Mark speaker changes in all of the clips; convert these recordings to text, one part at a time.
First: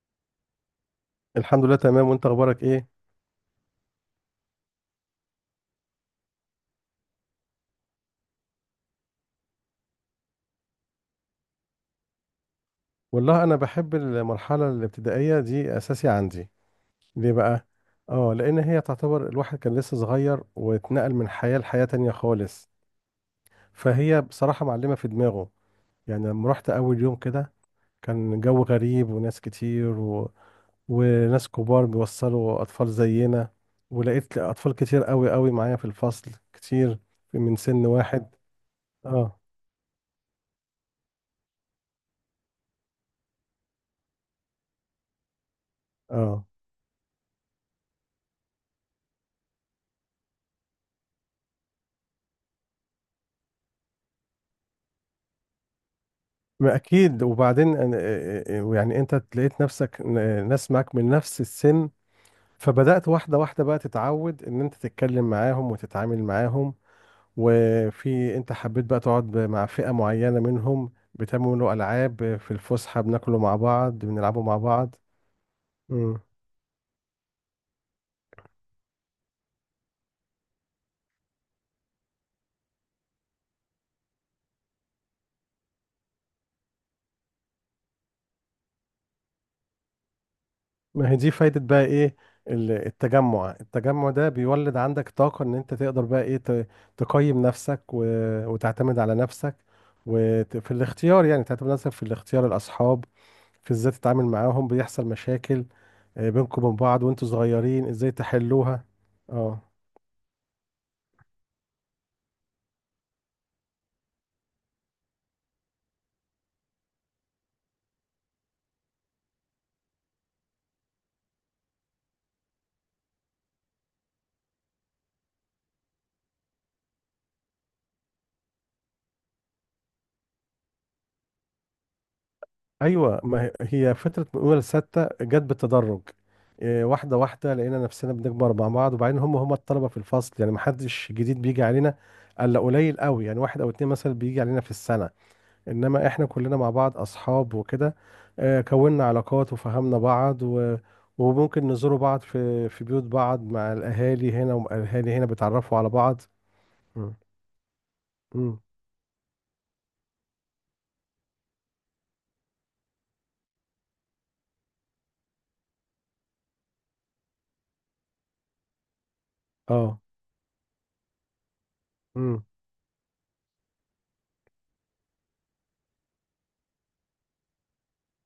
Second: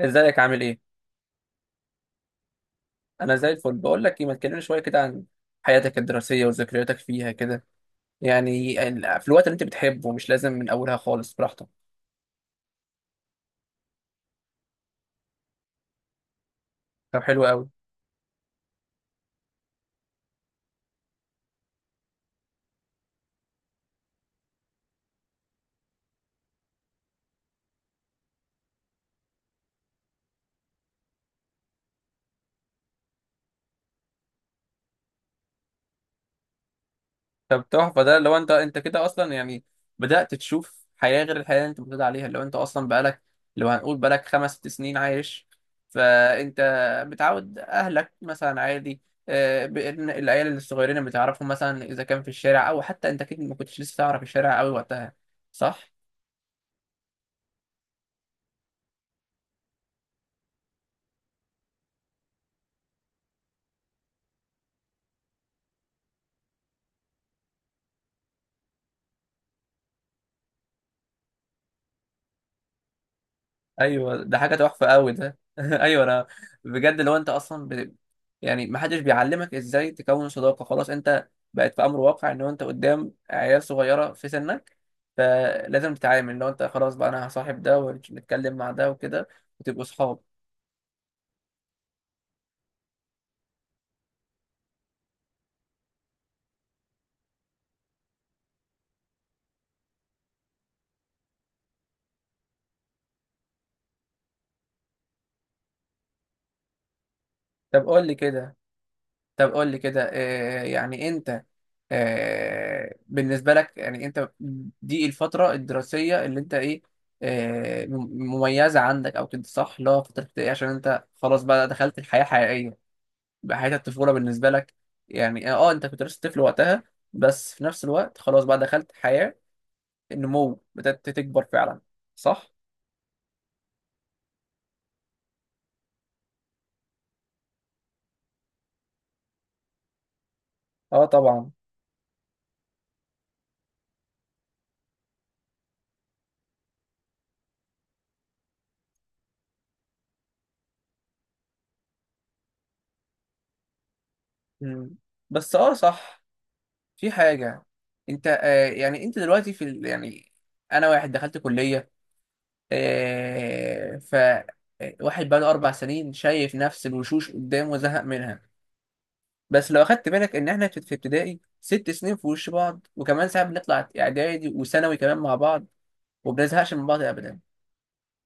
Speaker 1: ازيك عامل ايه؟
Speaker 2: الحمد لله تمام، وانت اخبارك ايه؟
Speaker 1: انا زي الفل، بقول لك ايه، ما تكلمني شويه كده عن حياتك الدراسيه وذكرياتك فيها كده، يعني في الوقت اللي انت بتحبه، مش لازم من اولها خالص، براحتك.
Speaker 2: والله انا بحب المرحله الابتدائيه دي اساسي عندي.
Speaker 1: طب
Speaker 2: ليه
Speaker 1: حلو
Speaker 2: بقى؟
Speaker 1: قوي.
Speaker 2: اه، لان هي تعتبر الواحد كان لسه صغير واتنقل من حياه لحياه تانية خالص، فهي بصراحه معلمه في دماغه. يعني لما رحت اول يوم كده كان جو غريب وناس كتير وناس كبار بيوصلوا اطفال زينا، ولقيت اطفال كتير قوي قوي معايا في الفصل كتير، من
Speaker 1: طب
Speaker 2: سن
Speaker 1: تحفه ده،
Speaker 2: واحد.
Speaker 1: لو انت كده اصلا،
Speaker 2: اه.
Speaker 1: يعني بدات تشوف حياه غير الحياه اللي انت متعود عليها، لو انت اصلا بقالك، لو هنقول بقالك 5 6 سنين عايش،
Speaker 2: اه.
Speaker 1: فانت متعود اهلك مثلا عادي. بإن العيال الصغيرين اللي بتعرفهم مثلا، اذا كان في الشارع، او حتى انت اكيد ما كنتش لسه تعرف الشارع قوي وقتها، صح؟
Speaker 2: ما اكيد. يعني انت لقيت نفسك ناس معاك من نفس السن، فبدأت واحدة واحدة بقى تتعود ان انت تتكلم معاهم وتتعامل معاهم، وفي انت حبيت بقى تقعد مع فئة معينة منهم، بتعملوا العاب في الفسحة، بناكلوا مع بعض،
Speaker 1: ايوه ده
Speaker 2: بنلعبوا
Speaker 1: حاجه
Speaker 2: مع
Speaker 1: تحفه
Speaker 2: بعض.
Speaker 1: قوي ده. ايوه
Speaker 2: إمم.
Speaker 1: انا بجد، لو انت اصلا يعني ما حدش بيعلمك ازاي تكون صداقه، خلاص انت بقت في امر واقع ان انت قدام عيال صغيره في سنك، فلازم تتعامل، لو انت خلاص بقى انا هصاحب ده ونتكلم مع ده وكده وتبقوا صحاب.
Speaker 2: ما هي دي فايدة بقى ايه؟ التجمع ده بيولد عندك طاقة ان انت تقدر بقى ايه تقيم نفسك وتعتمد على نفسك، وفي الاختيار، يعني تعتمد على نفسك في الاختيار الأصحاب، في ازاي تتعامل معاهم، بيحصل مشاكل بينكم وبين بعض وانتوا
Speaker 1: طب
Speaker 2: صغيرين
Speaker 1: قول
Speaker 2: ازاي
Speaker 1: لي كده
Speaker 2: تحلوها.
Speaker 1: طب
Speaker 2: اه
Speaker 1: قول لي كده يعني انت، بالنسبه لك يعني انت دي الفتره الدراسيه اللي انت ايه، آه، م- مميزه عندك او كده، صح؟ اللي هو فتره ابتدائي عشان انت خلاص بقى دخلت الحياه حقيقيه، بقى حياه الطفوله بالنسبه لك. يعني اه، انت كنت لسه طفل وقتها، بس في نفس الوقت خلاص بقى دخلت حياه النمو، بدات تكبر فعلا، صح؟
Speaker 2: ايوه، ما هي هي فتره من اولى لسته جت بالتدرج. إيه، واحده واحده لقينا نفسنا بنكبر مع بعض، وبعدين هم الطلبه في الفصل، يعني ما
Speaker 1: اه
Speaker 2: حدش جديد
Speaker 1: طبعا.
Speaker 2: بيجي علينا الا قليل قوي، يعني واحد او اتنين مثلا بيجي علينا في السنه، انما احنا كلنا مع بعض اصحاب وكده، كوننا علاقات وفهمنا بعض وممكن نزوروا بعض في بيوت بعض، مع الاهالي، هنا
Speaker 1: مم.
Speaker 2: والاهالي هنا
Speaker 1: بس اه
Speaker 2: بيتعرفوا على
Speaker 1: صح.
Speaker 2: بعض.
Speaker 1: في
Speaker 2: مم.
Speaker 1: حاجة، انت
Speaker 2: مم.
Speaker 1: آه يعني انت دلوقتي في يعني انا واحد دخلت كلية، آه ف آه، واحد بقاله 4 سنين شايف نفس الوشوش قدامه وزهق منها، بس لو
Speaker 2: اه.
Speaker 1: اخدت بالك ان احنا في ابتدائي 6 سنين في
Speaker 2: مم.
Speaker 1: وش بعض، وكمان ساعات بنطلع اعدادي وثانوي كمان مع بعض وبنزهقش من بعض ابدا،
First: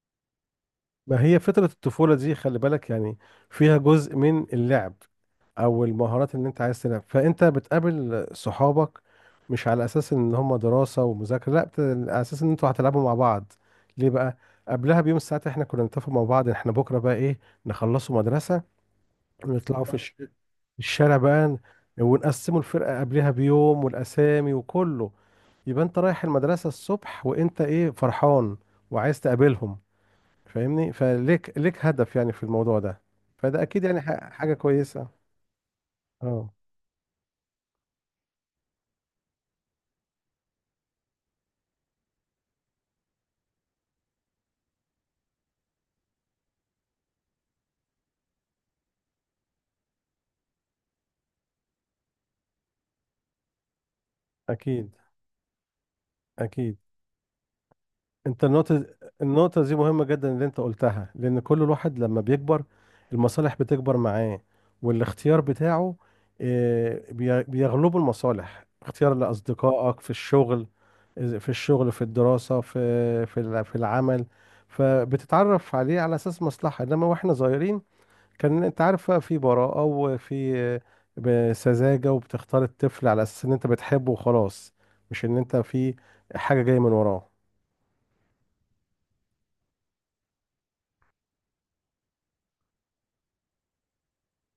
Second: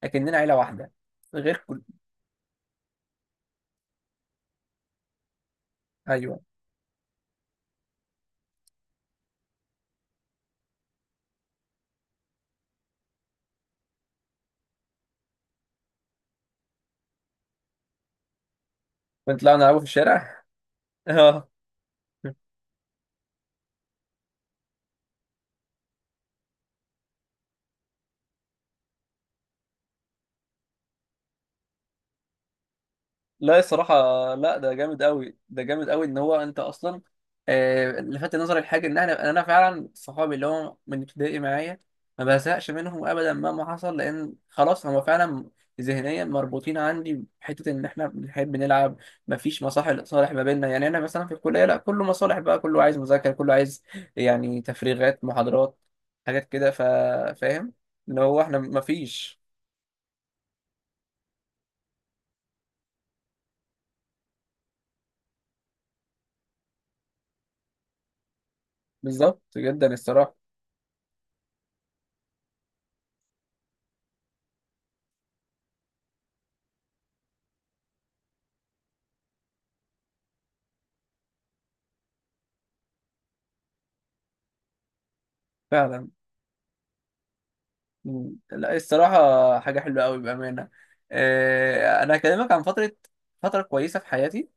Speaker 1: اكننا عيلة واحدة،
Speaker 2: ما هي
Speaker 1: غير
Speaker 2: فتره
Speaker 1: كل...
Speaker 2: الطفوله دي خلي بالك، يعني فيها جزء من اللعب او المهارات
Speaker 1: ايوه،
Speaker 2: اللي انت عايز تلعب، فانت بتقابل صحابك مش على اساس ان هم دراسة ومذاكرة، لا على اساس ان انتوا هتلعبوا مع بعض. ليه بقى؟ قبلها بيوم الساعات احنا كنا نتفق مع بعض، احنا بكرة بقى ايه، نخلصوا مدرسة
Speaker 1: بنطلع نلعبوا في
Speaker 2: ونطلعوا في
Speaker 1: الشارع.
Speaker 2: الشارع
Speaker 1: اه.
Speaker 2: بقى، ونقسموا الفرقة قبلها بيوم والاسامي وكله، يبقى انت رايح المدرسة الصبح وانت ايه فرحان وعايز تقابلهم، فاهمني فليك ليك هدف يعني في الموضوع ده،
Speaker 1: لا
Speaker 2: فده اكيد
Speaker 1: الصراحة،
Speaker 2: يعني حاجة
Speaker 1: لا ده جامد
Speaker 2: كويسة.
Speaker 1: قوي، ده جامد قوي، ان هو
Speaker 2: اه
Speaker 1: انت اصلا، لفت نظري الحاجة ان احنا، انا فعلا صحابي اللي هم من ابتدائي معايا، ما بزهقش منهم ابدا مهما حصل، لان خلاص هم فعلا ذهنيا مربوطين عندي بحتة ان احنا بنحب نلعب، مفيش مصالح صالح ما بيننا. يعني انا مثلا في الكلية لا، كله مصالح بقى، كله عايز مذاكرة، كله عايز يعني
Speaker 2: اكيد،
Speaker 1: تفريغات محاضرات، حاجات كده
Speaker 2: اكيد.
Speaker 1: فاهم، اللي هو
Speaker 2: انت
Speaker 1: احنا
Speaker 2: النقطه،
Speaker 1: مفيش...
Speaker 2: النقطه دي مهمه جدا اللي انت قلتها، لان كل الواحد لما بيكبر المصالح بتكبر معاه، والاختيار بتاعه، بيغلبه المصالح، اختيار
Speaker 1: بالظبط جدا،
Speaker 2: لاصدقائك في
Speaker 1: الصراحة.
Speaker 2: الشغل، في الشغل، في الدراسه، في العمل، فبتتعرف عليه على اساس مصلحه، انما واحنا صغيرين كان انت عارف بقى في براءه وفي سذاجه، وبتختار الطفل على اساس ان انت بتحبه وخلاص، مش ان انت في
Speaker 1: فعلا.
Speaker 2: حاجه جايه من وراه.
Speaker 1: مم. لا الصراحة حاجة حلوة أوي بأمانة. أنا هكلمك عن فترة، فترة كويسة في حياتي،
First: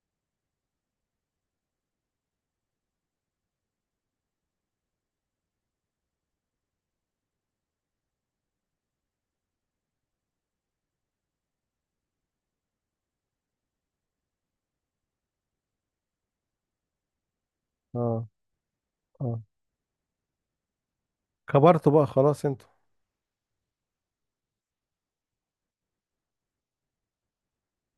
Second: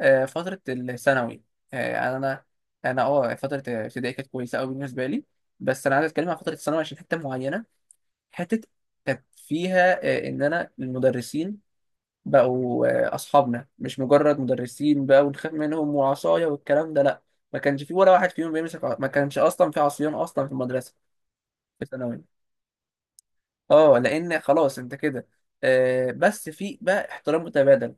Speaker 1: فترة الثانوي. آه، يعني أنا أنا أه فترة ابتدائي كانت كويسة أوي بالنسبة لي، بس أنا عايز أتكلم عن فترة الثانوي عشان حتة معينة، حتة كانت فيها إن أنا المدرسين بقوا أصحابنا، مش مجرد مدرسين بقى ونخاف منهم وعصاية والكلام ده، لأ. ما كانش في ولا
Speaker 2: اه.
Speaker 1: واحد فيهم بيمسك ما كانش
Speaker 2: اه.
Speaker 1: أصلا في عصيان أصلا في المدرسة. في
Speaker 2: كبرتوا بقى
Speaker 1: الثانوي
Speaker 2: خلاص انتوا.
Speaker 1: اه، لان خلاص انت كده بس في بقى احترام متبادل،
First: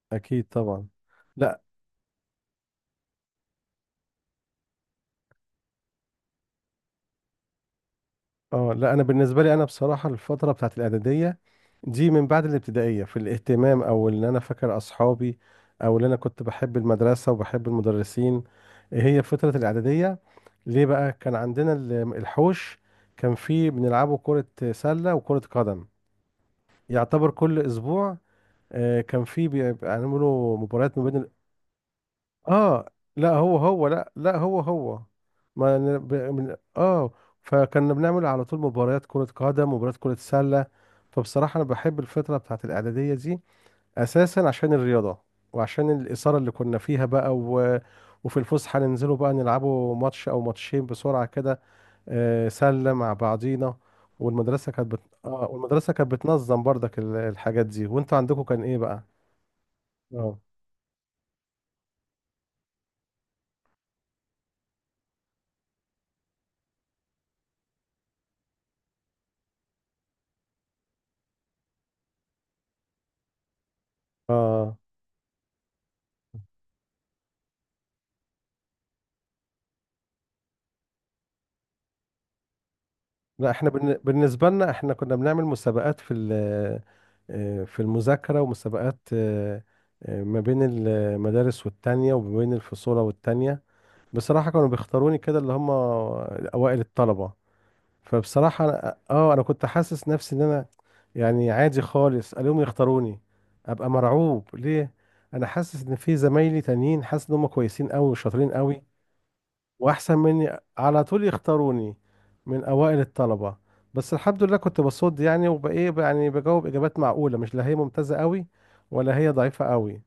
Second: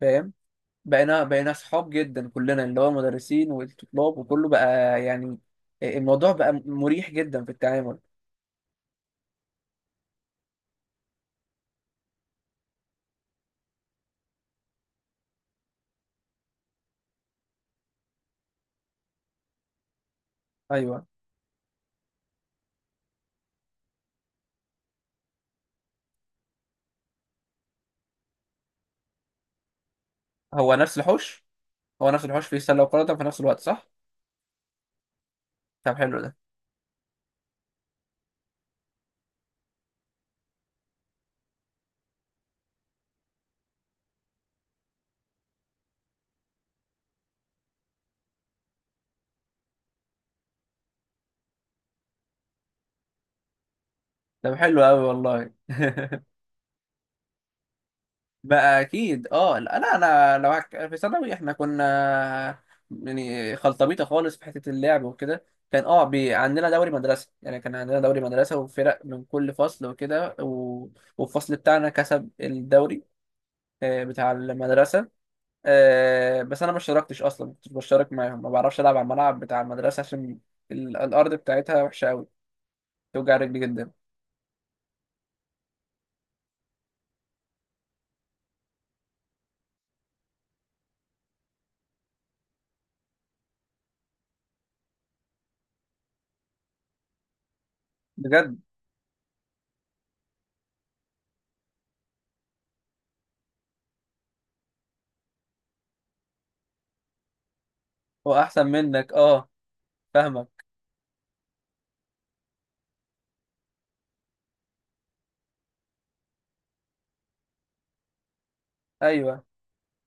Speaker 1: فاهم؟
Speaker 2: اكيد طبعا.
Speaker 1: بقينا
Speaker 2: لا.
Speaker 1: اصحاب جدا كلنا، اللي هو مدرسين والطلاب وكله بقى، يعني الموضوع بقى مريح جدا في التعامل.
Speaker 2: اه لا، انا بالنسبه لي انا بصراحه الفتره بتاعت الاعداديه دي من بعد الابتدائيه في الاهتمام، او ان انا فاكر اصحابي، او ان انا كنت بحب المدرسه وبحب المدرسين، هي فتره الاعداديه. ليه
Speaker 1: ايوه.
Speaker 2: بقى؟ كان عندنا الحوش، كان فيه بنلعبوا كره سله وكره قدم، يعتبر كل اسبوع كان فيه بيعملوا
Speaker 1: هو نفس
Speaker 2: مباريات ما بين.
Speaker 1: الحوش، هو نفس الحوش فيه سله
Speaker 2: اه
Speaker 1: وقدم في
Speaker 2: لا
Speaker 1: نفس
Speaker 2: هو
Speaker 1: الوقت، صح؟
Speaker 2: هو، لا لا هو هو، ما
Speaker 1: طب
Speaker 2: ن- ب-
Speaker 1: حلو ده.
Speaker 2: من اه فكنا بنعمل على طول مباريات كرة قدم ومباريات كرة سلة، فبصراحة انا بحب الفترة بتاعت الإعدادية دي اساسا عشان الرياضة، وعشان الإثارة اللي كنا فيها بقى وفي الفسحة ننزلوا بقى نلعبوا ماتش او ماتشين بسرعة كده، سلة مع بعضينا،
Speaker 1: طب حلو قوي والله.
Speaker 2: والمدرسة كانت بتنظم برضك الحاجات دي، وانتوا عندكم كان ايه
Speaker 1: بقى
Speaker 2: بقى؟
Speaker 1: اكيد اه، لا لا، انا
Speaker 2: اه.
Speaker 1: لو في ثانوي احنا كنا يعني خلطبيطه خالص في حته اللعب وكده. كان اه عندنا دوري مدرسه، يعني كان عندنا دوري مدرسه وفرق من كل فصل وكده و... والفصل بتاعنا كسب الدوري، بتاع
Speaker 2: اه.
Speaker 1: المدرسه. بس انا ما اشتركتش اصلا، ما كنتش بشترك معاهم، ما بعرفش العب على الملعب بتاع المدرسه عشان الارض بتاعتها وحشه قوي، توجع
Speaker 2: لا
Speaker 1: رجلي
Speaker 2: احنا
Speaker 1: جدا.
Speaker 2: بالنسبة لنا احنا كنا بنعمل مسابقات في المذاكرة، ومسابقات ما بين المدارس والتانية، وما بين الفصول والتانية، بصراحة كانوا بيختاروني كده، اللي هم أوائل الطلبة،
Speaker 1: بجد.
Speaker 2: فبصراحة انا كنت حاسس نفسي ان انا يعني عادي خالص، اليوم يختاروني ابقى مرعوب ليه، انا حاسس ان في زمايلي تانيين حاسس ان هم كويسين قوي
Speaker 1: هو
Speaker 2: وشاطرين
Speaker 1: احسن
Speaker 2: قوي،
Speaker 1: منك اه.
Speaker 2: واحسن مني،
Speaker 1: فاهمك.
Speaker 2: على طول يختاروني من اوائل الطلبه، بس الحمد لله كنت بصد يعني وبايه، يعني بجاوب اجابات معقوله، مش لا هي ممتازه قوي ولا هي
Speaker 1: ايوه
Speaker 2: ضعيفه قوي،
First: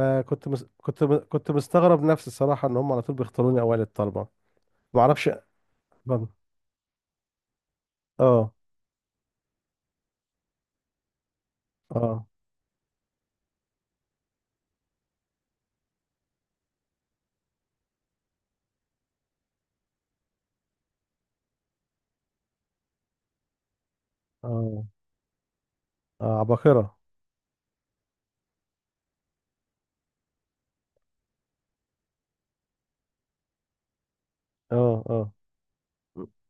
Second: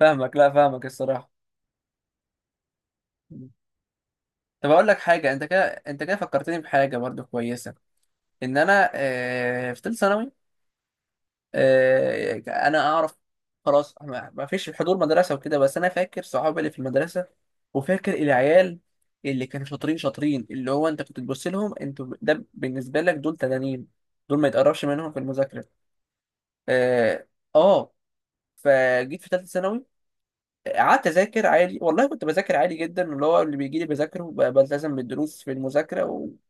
Speaker 1: فاهمك، لا
Speaker 2: مس...
Speaker 1: فاهمك
Speaker 2: كنت م...
Speaker 1: الصراحه.
Speaker 2: كنت مستغرب نفسي الصراحه ان هم على طول بيختاروني اوائل الطلبه.
Speaker 1: طب اقول لك
Speaker 2: ما اعرفش.
Speaker 1: حاجه، انت
Speaker 2: اه.
Speaker 1: كده انت كده فكرتني بحاجه برضو كويسه،
Speaker 2: اه.
Speaker 1: ان انا في ثالثه ثانوي،
Speaker 2: اه.
Speaker 1: انا اعرف خلاص، ما فيش حضور مدرسه وكده، بس انا فاكر صحابي اللي في المدرسه وفاكر العيال اللي كانوا شاطرين شاطرين، اللي هو انت كنت تبص لهم انتوا، ده بالنسبه لك دول تنانين، دول ما يتقربش منهم في المذاكره.
Speaker 2: اه، عباقره.
Speaker 1: اه. آه، فجيت في ثالثه ثانوي، قعدت اذاكر عادي والله، كنت بذاكر عادي جدا، اللي هو اللي بيجي لي بذاكره، بلتزم
Speaker 2: اه. اه.
Speaker 1: بالدروس في المذاكره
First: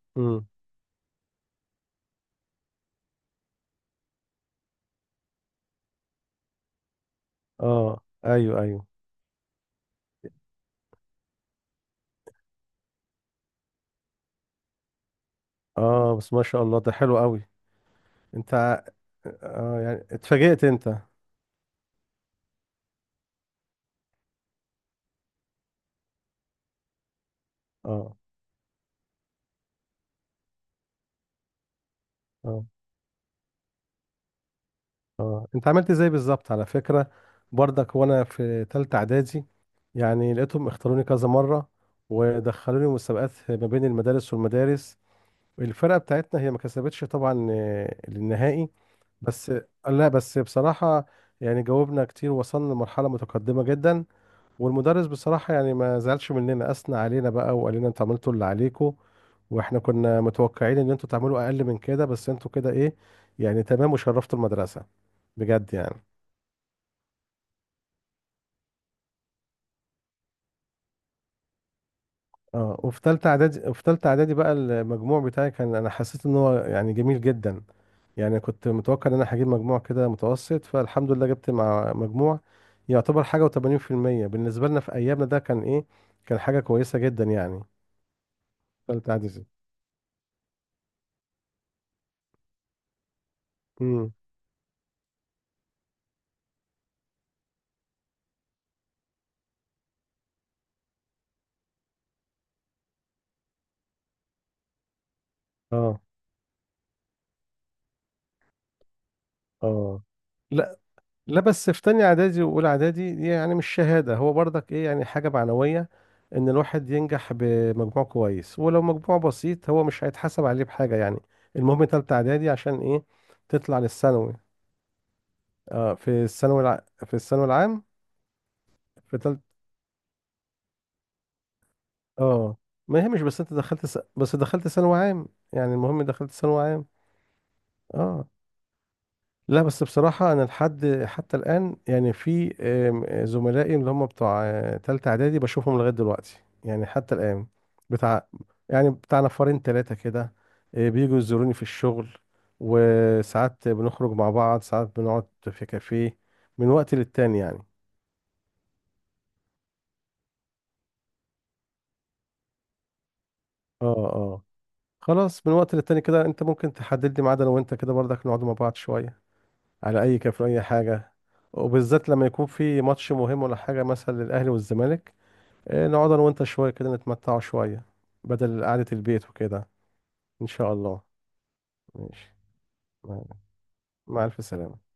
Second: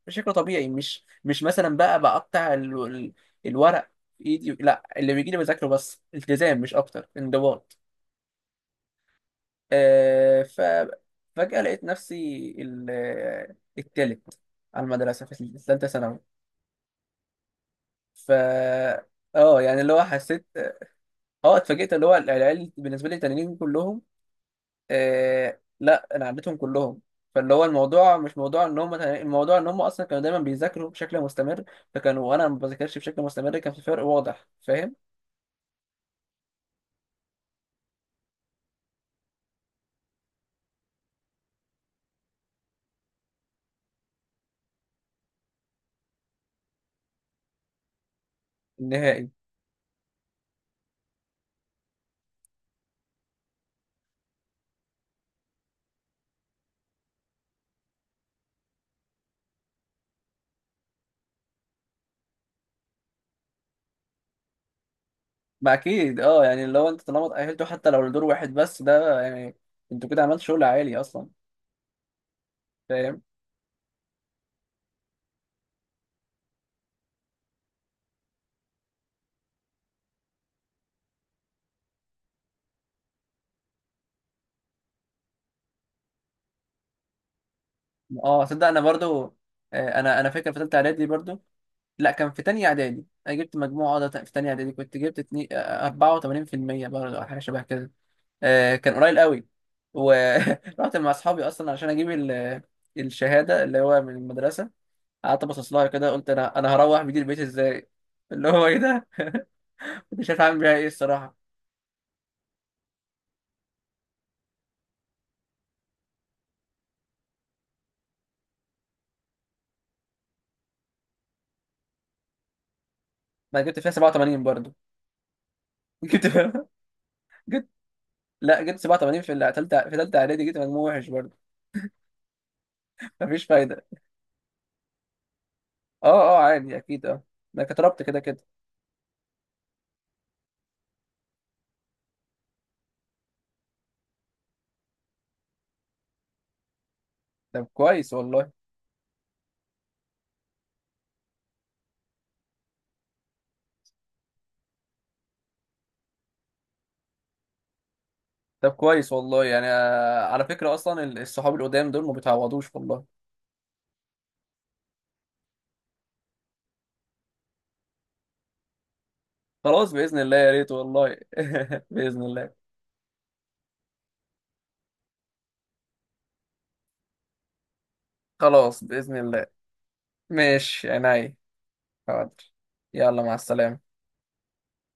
Speaker 1: وبشكل
Speaker 2: امم.
Speaker 1: طبيعي، مش مثلا بقى بقطع الورق في ايدي، لا اللي بيجي لي بذاكره بس، التزام مش اكتر، انضباط.
Speaker 2: اه ايوه، ايوه.
Speaker 1: آه ف فجأة لقيت نفسي ال... التالت على المدرسه في ثالثه
Speaker 2: اه
Speaker 1: ثانوي.
Speaker 2: بس ما شاء الله ده حلو قوي.
Speaker 1: ف
Speaker 2: انت ع-
Speaker 1: اه، يعني
Speaker 2: اه
Speaker 1: اللي هو
Speaker 2: يعني
Speaker 1: حسيت
Speaker 2: اتفاجئت
Speaker 1: اه
Speaker 2: انت.
Speaker 1: اتفاجئت، اللي هو العيال بالنسبه لي التانيين كلهم، آه لا انا عديتهم كلهم. فاللي هو
Speaker 2: اه.
Speaker 1: الموضوع مش موضوع ان هم، الموضوع ان هم اصلا كانوا دايما بيذاكروا بشكل مستمر، فكانوا وانا ما
Speaker 2: اه.
Speaker 1: بذاكرش بشكل مستمر، كان في فرق واضح، فاهم؟
Speaker 2: اه، انت عملت ازاي بالظبط؟ على فكرة برضك وانا في تالتة اعدادي يعني لقيتهم اختاروني كذا مرة، ودخلوني مسابقات ما بين المدارس والمدارس، الفرقة بتاعتنا هي ما كسبتش طبعا النهائي،
Speaker 1: النهائي.
Speaker 2: بس، لا بس بصراحة يعني جاوبنا كتير، وصلنا لمرحلة متقدمة جدا، والمدرس بصراحة يعني ما زعلش مننا، أثنى علينا بقى وقال لنا انتوا عملتوا اللي عليكم، واحنا كنا متوقعين ان انتوا تعملوا اقل من كده، بس انتوا كده ايه يعني تمام، وشرفتوا المدرسة
Speaker 1: ما
Speaker 2: بجد يعني.
Speaker 1: اكيد اه، يعني لو انت طالما اتأهلتوا حتى لو لدور واحد بس، ده يعني انتوا كده عملتوا شغل عالي اصلا،
Speaker 2: اه وفي
Speaker 1: فاهم.
Speaker 2: تالتة اعدادي، وفي تالتة اعدادي بقى المجموع بتاعي كان انا حسيت ان هو يعني جميل جدا، يعني كنت متوقع ان انا هجيب مجموع كده متوسط، فالحمد لله جبت مع مجموع يعتبر حاجة و80%، بالنسبة لنا في ايامنا ده كان ايه، كان حاجة كويسة جدا يعني،
Speaker 1: اه صدق انا
Speaker 2: تالتة
Speaker 1: برضو،
Speaker 2: اعدادي.
Speaker 1: انا فاكر في ثالثه اعدادي برضو، لا كان في تانية اعدادي انا جبت مجموعة
Speaker 2: امم.
Speaker 1: ده، في تانية اعدادي كنت جبت 84% برضو أو حاجة شبه كده، كان قليل قوي. ورحت مع اصحابي اصلا عشان اجيب الشهاده اللي هو من المدرسه، قعدت ابصص لها
Speaker 2: اه.
Speaker 1: كده قلت انا هروح بدي البيت ازاي، اللي هو ايه ده،
Speaker 2: اه
Speaker 1: مش عارف اعمل بيها ايه الصراحه.
Speaker 2: لا، بس في تانية اعدادي واولى اعدادي دي يعني مش شهادة، هو برضك ايه يعني حاجة معنوية ان الواحد ينجح بمجموع كويس، ولو مجموع بسيط هو مش هيتحسب عليه بحاجة يعني، المهم تالتة اعدادي عشان ايه،
Speaker 1: انا
Speaker 2: تطلع
Speaker 1: جبت فيها
Speaker 2: للثانوي.
Speaker 1: 87 برضو.
Speaker 2: اه
Speaker 1: جبت فيها
Speaker 2: في الثانوي
Speaker 1: جبت
Speaker 2: العام.
Speaker 1: لا جبت
Speaker 2: في
Speaker 1: 87 في
Speaker 2: تالت
Speaker 1: تالتة، في تالتة اعدادي جبت مجموع وحش برضو.
Speaker 2: اه ما هي مش بس
Speaker 1: مفيش
Speaker 2: انت
Speaker 1: فايده.
Speaker 2: دخلت بس دخلت ثانوي عام، يعني المهم
Speaker 1: اه
Speaker 2: دخلت
Speaker 1: اه
Speaker 2: ثانوي
Speaker 1: عادي
Speaker 2: عام.
Speaker 1: اكيد اه، انا كتربت كده
Speaker 2: اه
Speaker 1: كده.
Speaker 2: لا بس بصراحة أنا لحد حتى الآن يعني في زملائي اللي هم بتوع تالتة إعدادي بشوفهم لغاية دلوقتي يعني حتى الآن،
Speaker 1: طب كويس
Speaker 2: بتاع،
Speaker 1: والله.
Speaker 2: يعني بتاع نفرين تلاتة كده، بيجوا يزوروني في الشغل، وساعات بنخرج مع بعض، ساعات بنقعد في كافيه، من وقت للتاني يعني.
Speaker 1: طب كويس والله يعني، على فكره اصلا الصحاب القدام دول ما بيتعوضوش والله.
Speaker 2: اه. اه. خلاص، من وقت للتاني كده انت ممكن تحدد لي ميعاد، انا وانت كده برضك نقعد مع بعض شوية،
Speaker 1: خلاص
Speaker 2: على
Speaker 1: بإذن
Speaker 2: اي
Speaker 1: الله،
Speaker 2: كافيه
Speaker 1: يا
Speaker 2: اي
Speaker 1: ريت والله.
Speaker 2: حاجة، وبالذات
Speaker 1: بإذن
Speaker 2: لما يكون
Speaker 1: الله.
Speaker 2: في ماتش مهم ولا حاجة مثلا للأهلي والزمالك. نقعد انا وانت شويه كده نتمتعوا شويه بدل
Speaker 1: خلاص
Speaker 2: قعده
Speaker 1: بإذن
Speaker 2: البيت
Speaker 1: الله.
Speaker 2: وكده. ان شاء
Speaker 1: ماشي
Speaker 2: الله.
Speaker 1: عينيا.
Speaker 2: ماشي.
Speaker 1: حاضر.
Speaker 2: مع
Speaker 1: يلا مع السلامة.
Speaker 2: مع الف سلامه.